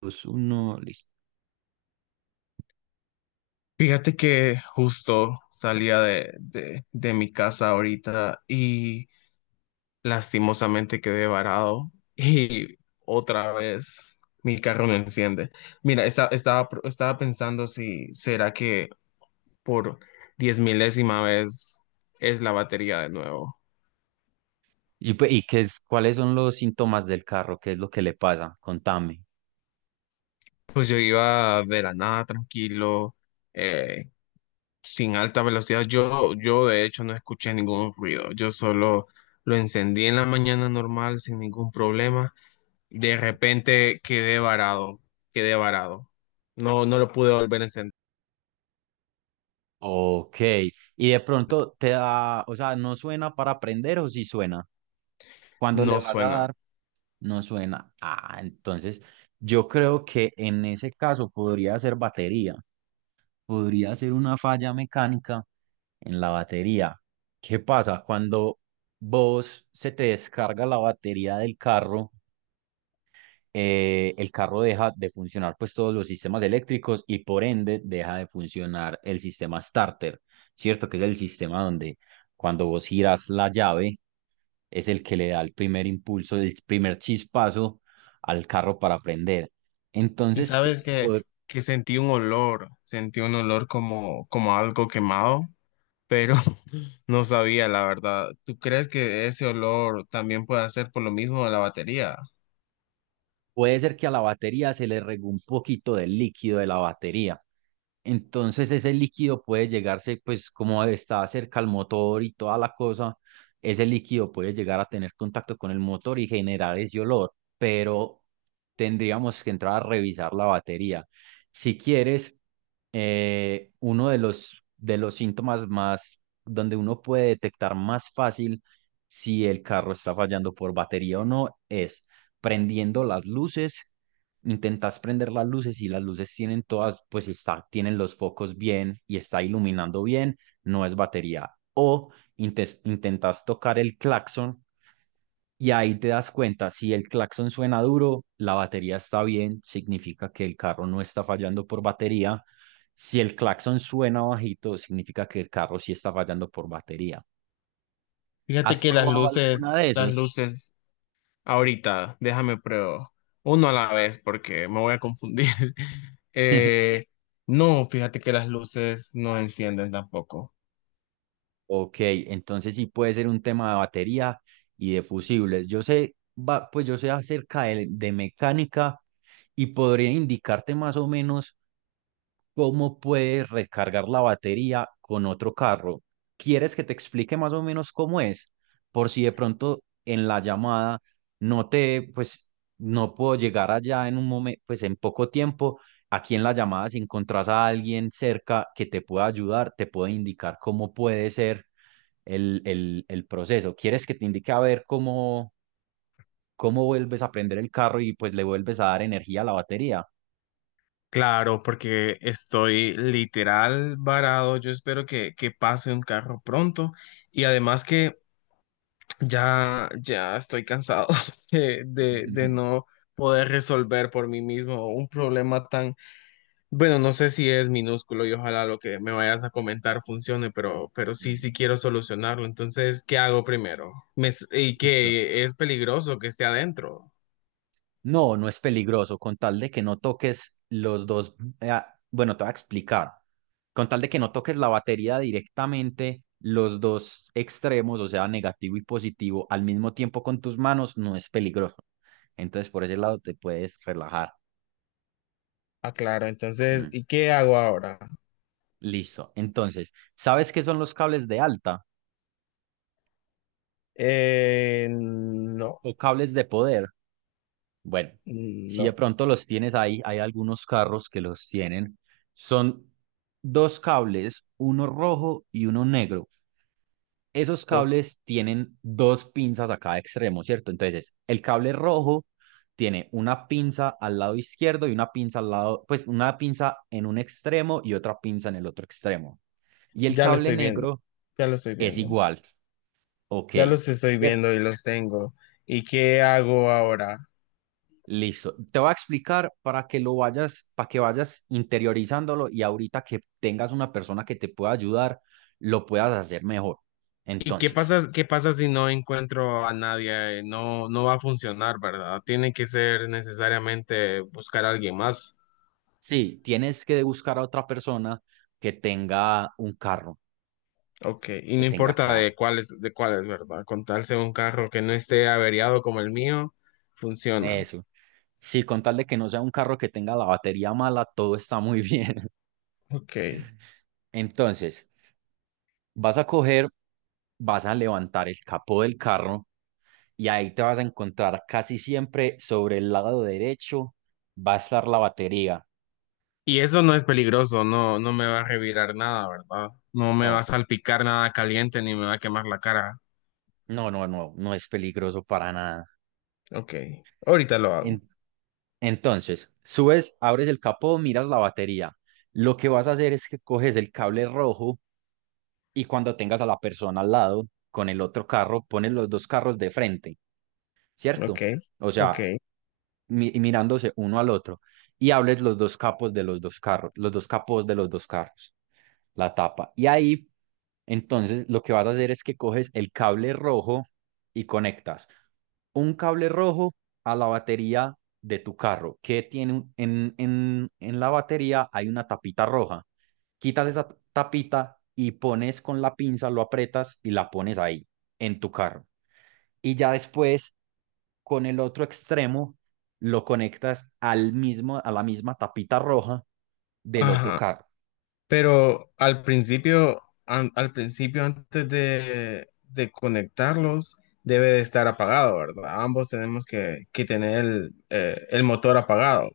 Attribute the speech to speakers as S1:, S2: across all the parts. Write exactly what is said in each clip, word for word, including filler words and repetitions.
S1: Dos, uno, listo.
S2: Fíjate que justo salía de, de, de mi casa ahorita y lastimosamente quedé varado y otra vez mi carro no enciende. Mira, esta- estaba, pro- estaba pensando si será que por diez milésima vez es la batería de nuevo.
S1: ¿Y, pues, y qué es, cuáles son los síntomas del carro? ¿Qué es lo que le pasa? Contame.
S2: Pues yo iba de la nada tranquilo, eh, sin alta velocidad. Yo, yo de hecho no escuché ningún ruido. Yo solo lo encendí en la mañana normal sin ningún problema. De repente quedé varado, quedé varado. No, no lo pude volver a encender.
S1: Ok. Y de pronto te da, o sea, ¿no suena para aprender o sí suena? Cuando le
S2: No
S1: vas a
S2: suena.
S1: dar, no suena. Ah, entonces yo creo que en ese caso podría ser batería. Podría ser una falla mecánica en la batería. ¿Qué pasa? Cuando vos se te descarga la batería del carro eh, el carro deja de funcionar, pues, todos los sistemas eléctricos y por ende deja de funcionar el sistema starter, ¿cierto? Que es el sistema donde cuando vos giras la llave es el que le da el primer impulso, el primer chispazo al carro para prender.
S2: Y
S1: Entonces, ¿qué
S2: sabes
S1: te
S2: que,
S1: pod-
S2: que sentí un olor, sentí un olor como, como algo quemado, pero no sabía la verdad. ¿Tú crees que ese olor también puede ser por lo mismo de la batería?
S1: puede ser que a la batería se le regó un poquito del líquido de la batería. Entonces ese líquido puede llegarse, pues como está cerca al motor y toda la cosa, ese líquido puede llegar a tener contacto con el motor y generar ese olor, pero tendríamos que entrar a revisar la batería. Si quieres, eh, uno de los, de los síntomas más, donde uno puede detectar más fácil si el carro está fallando por batería o no, es prendiendo las luces, intentas prender las luces y las luces tienen todas, pues está, tienen los focos bien y está iluminando bien, no es batería. O intes- intentas tocar el claxon y ahí te das cuenta, si el claxon suena duro, la batería está bien, significa que el carro no está fallando por batería. Si el claxon suena bajito, significa que el carro sí está fallando por batería.
S2: Fíjate
S1: ¿Has
S2: que las
S1: probado
S2: luces,
S1: alguna de
S2: las
S1: esos?
S2: luces. Ahorita, déjame pruebo uno a la vez porque me voy a confundir. Eh, no, fíjate que las luces no encienden tampoco.
S1: Ok, entonces sí puede ser un tema de batería y de fusibles. Yo sé, va, pues yo sé acerca de, de mecánica y podría indicarte más o menos cómo puedes recargar la batería con otro carro. ¿Quieres que te explique más o menos cómo es? Por si de pronto en la llamada no te, pues no puedo llegar allá en un momento, pues en poco tiempo. Aquí en la llamada, si encontrás a alguien cerca que te pueda ayudar, te puede indicar cómo puede ser el, el, el proceso. ¿Quieres que te indique a ver cómo, cómo vuelves a prender el carro y pues le vuelves a dar energía a la batería?
S2: Claro, porque estoy literal varado. Yo espero que, que pase un carro pronto y además que ya, ya estoy cansado de, de, de no poder resolver por mí mismo un problema tan... Bueno, no sé si es minúsculo y ojalá lo que me vayas a comentar funcione, pero, pero sí, sí
S1: Mm,
S2: quiero solucionarlo. Entonces, ¿qué hago primero? Me s- y
S1: Listo.
S2: que es peligroso que esté adentro.
S1: No, no es peligroso, con tal de que no toques los dos, eh, bueno, te voy a explicar, con tal de que no toques la batería directamente, los dos extremos, o sea, negativo y positivo, al mismo tiempo con tus manos, no es peligroso. Entonces, por ese lado te puedes relajar.
S2: Ah, claro. Entonces,
S1: Mm,
S2: ¿y qué hago ahora?
S1: Listo. Entonces, ¿sabes qué son los cables de alta?
S2: Eh, no,
S1: O cables de poder. Bueno, si de
S2: no,
S1: pronto los tienes ahí, hay algunos carros que los tienen. Son dos cables, uno rojo y uno negro. Esos
S2: oh,
S1: cables tienen dos pinzas a cada extremo, ¿cierto? Entonces, el cable rojo tiene una pinza al lado izquierdo y una pinza al lado, pues una pinza en un extremo y otra pinza en el otro extremo. Y el
S2: ya lo
S1: cable
S2: estoy viendo,
S1: negro
S2: ya lo estoy
S1: es
S2: viendo,
S1: igual, ok.
S2: ya los estoy
S1: ¿cierto?
S2: viendo y los tengo. ¿Y qué hago ahora?
S1: Listo. Te voy a explicar para que lo vayas, para que vayas interiorizándolo y ahorita que tengas una persona que te pueda ayudar, lo puedas hacer mejor.
S2: ¿Y qué
S1: Entonces,
S2: pasa, qué pasa si no encuentro a nadie? Eh, No, no va a funcionar, ¿verdad? Tiene que ser necesariamente buscar a alguien más.
S1: sí, tienes que buscar a otra persona que tenga un carro,
S2: Ok, y
S1: que
S2: no
S1: tenga
S2: importa
S1: carro.
S2: de cuáles, de cuáles, ¿verdad? Con tal sea un carro que no esté averiado como el mío, funciona.
S1: Eso. Sí, con tal de que no sea un carro que tenga la batería mala, todo está muy bien.
S2: Ok.
S1: Entonces, vas a coger, vas a levantar el capó del carro y ahí te vas a encontrar casi siempre sobre el lado derecho va a estar la batería.
S2: Y eso no es peligroso, no, no me va a revirar nada, ¿verdad? No me va a
S1: No,
S2: salpicar nada caliente ni me va a quemar la cara.
S1: no, no, no, no es peligroso para nada.
S2: Ok, ahorita lo hago.
S1: En- entonces, subes, abres el capó, miras la batería. Lo que vas a hacer es que coges el cable rojo y cuando tengas a la persona al lado con el otro carro, pones los dos carros de frente,
S2: Ok,
S1: ¿cierto? O
S2: ok.
S1: sea, mi- mirándose uno al otro y hables los dos capos de los dos carros, los dos capos de los dos carros. La tapa. Y ahí, entonces, lo que vas a hacer es que coges el cable rojo y conectas un cable rojo a la batería de tu carro, que tiene un- en, en, en la batería hay una tapita roja. Quitas esa tapita y pones con la pinza, lo aprietas y la pones ahí, en tu carro. Y ya después, con el otro extremo, lo conectas al mismo, a la misma tapita roja del otro
S2: Ajá.
S1: carro.
S2: Pero al principio, an- al principio antes de, de conectarlos, debe de estar apagado, ¿verdad? Ambos tenemos que, que tener el, eh, el motor apagado.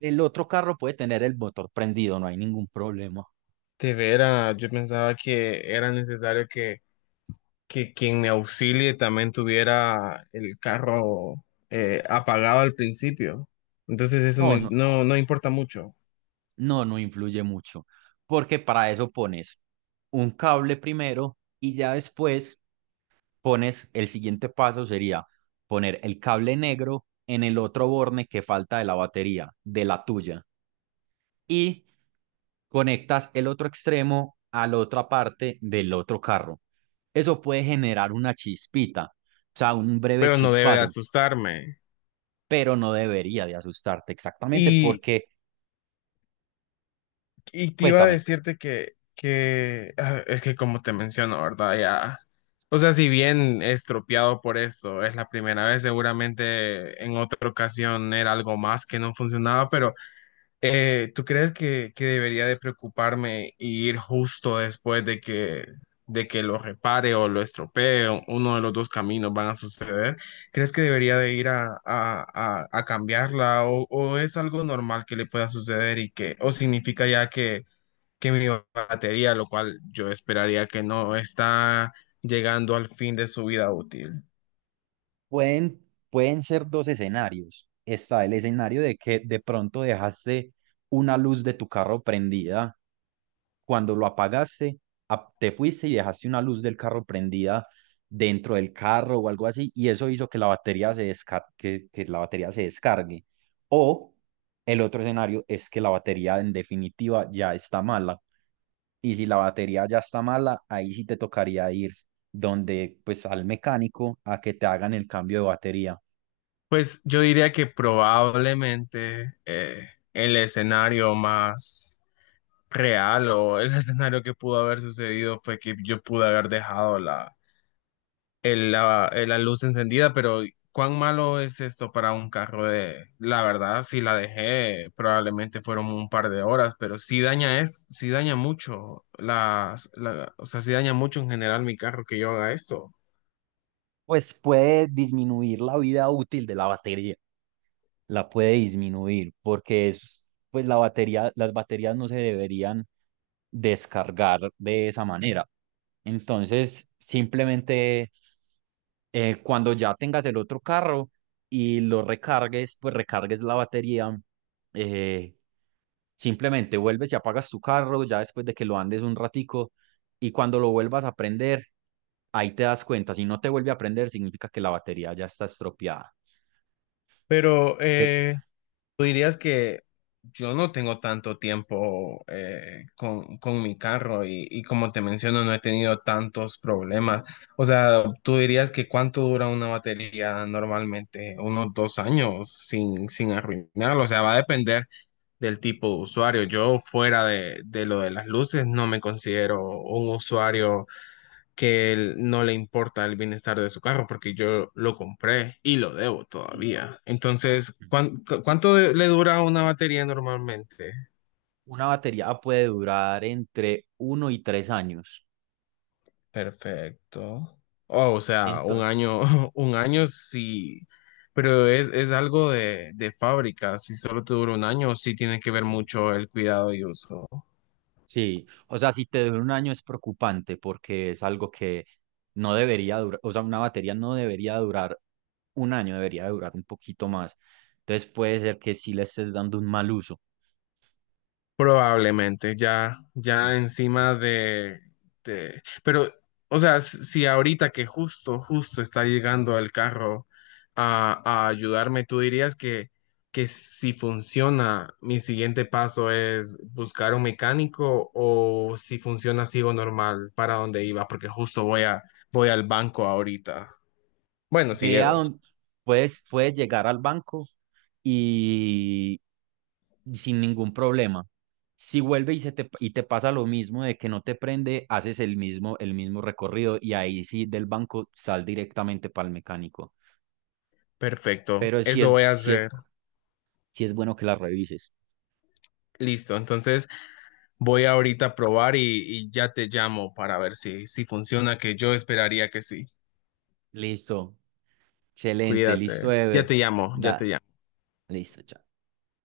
S1: El otro carro puede tener el motor prendido, no hay ningún problema.
S2: De veras, yo pensaba que era necesario que, que quien me auxilie también tuviera el carro eh, apagado al principio. Entonces eso no,
S1: No, no,
S2: no, no importa mucho,
S1: no, no influye mucho, porque para eso pones un cable primero y ya después pones, el siguiente paso sería poner el cable negro en el otro borne que falta de la batería, de la tuya, y conectas el otro extremo a la otra parte del otro carro. Eso puede generar una chispita, o sea, un breve
S2: pero no debe de
S1: chispazo,
S2: asustarme.
S1: pero no debería de asustarte exactamente porque...
S2: Y te iba a
S1: Cuéntame,
S2: decirte que, que ah, es que como te menciono, ¿verdad? Ya, o sea, si bien estropeado por esto, es la primera vez, seguramente en otra ocasión era algo más que no funcionaba, pero eh, ¿tú crees que, que debería de preocuparme y ir justo después de que, de que lo repare o lo estropee, o uno de los dos caminos van a suceder? ¿Crees que debería de ir a, a, a, a cambiarla o, o es algo normal que le pueda suceder y que, o significa ya que que mi batería, lo cual yo esperaría que no está llegando al fin de su vida útil.
S1: pueden, pueden ser dos escenarios. Está el escenario de que de pronto dejaste una luz de tu carro prendida. Cuando lo apagaste, ap- te fuiste y dejaste una luz del carro prendida dentro del carro o algo así, y eso hizo que la batería se desca- que, que la batería se descargue. O el otro escenario es que la batería en definitiva ya está mala. Y si la batería ya está mala, ahí sí te tocaría ir donde, pues al mecánico a que te hagan el cambio de batería.
S2: Pues yo diría que probablemente eh, el escenario más real o el escenario que pudo haber sucedido fue que yo pude haber dejado la el- la, eh, la luz encendida, pero ¿cuán malo es esto para un carro de... La verdad, si la dejé, probablemente fueron un par de horas, pero sí daña es, sí daña mucho, las, la- o sea, sí daña mucho en general mi carro que yo haga esto.
S1: Pues puede disminuir la vida útil de la batería. La puede disminuir porque es, pues la batería, las baterías no se deberían descargar de esa manera. Entonces, simplemente eh, cuando ya tengas el otro carro y lo recargues, pues recargues la batería, eh, simplemente vuelves y apagas tu carro ya después de que lo andes un ratico y cuando lo vuelvas a prender, ahí te das cuenta, si no te vuelve a prender, significa que la batería ya está estropeada.
S2: Pero,
S1: Pero...
S2: eh, tú dirías que yo no tengo tanto tiempo eh, con, con mi carro y, y como te menciono, no he tenido tantos problemas. O sea, tú dirías que cuánto dura una batería normalmente, unos dos años sin, sin arruinarlo. O sea, va a depender del tipo de usuario. Yo fuera de, de lo de las luces no me considero un usuario que él no le importa el bienestar de su carro porque yo lo compré y lo debo todavía. Entonces, ¿cuán- cu- ¿cuánto de- le dura una batería normalmente?
S1: Una batería puede durar entre uno y tres años.
S2: Perfecto. Oh, o sea, un
S1: Entonces,
S2: año, un año sí, pero es, es algo de, de fábrica. Si solo te dura un año, sí tiene que ver mucho el cuidado y uso.
S1: sí, o sea, si te dura un año es preocupante porque es algo que no debería durar, o sea, una batería no debería durar un año, debería durar un poquito más. Entonces puede ser que sí le estés dando un mal uso.
S2: Probablemente, ya, ya
S1: Mm. Mm.
S2: encima de, de- pero, o sea, s- si ahorita que justo, justo está llegando el carro a, a ayudarme, tú dirías que, que si funciona, mi siguiente paso es buscar un mecánico o si funciona, sigo normal para donde iba, porque justo voy a, voy al banco ahorita. Bueno, sí,
S1: Ve a
S2: Evo.
S1: dónde puedes, puedes llegar al banco y, y sin ningún problema. Si vuelve y, se te, y te pasa lo mismo de que no te prende, haces el mismo, el mismo recorrido y ahí sí del banco sal directamente para el mecánico.
S2: Perfecto.
S1: Pero sí
S2: Eso
S1: es,
S2: voy a
S1: sí es,
S2: hacer.
S1: sí es bueno que la revises.
S2: Listo. Entonces voy ahorita a probar y, y ya te llamo para ver si, si funciona, que yo esperaría que sí.
S1: Listo. Excelente. Listo,
S2: Cuídate. Ya
S1: Ever.
S2: te llamo, ya te
S1: Da.
S2: llamo.
S1: Listo, chao.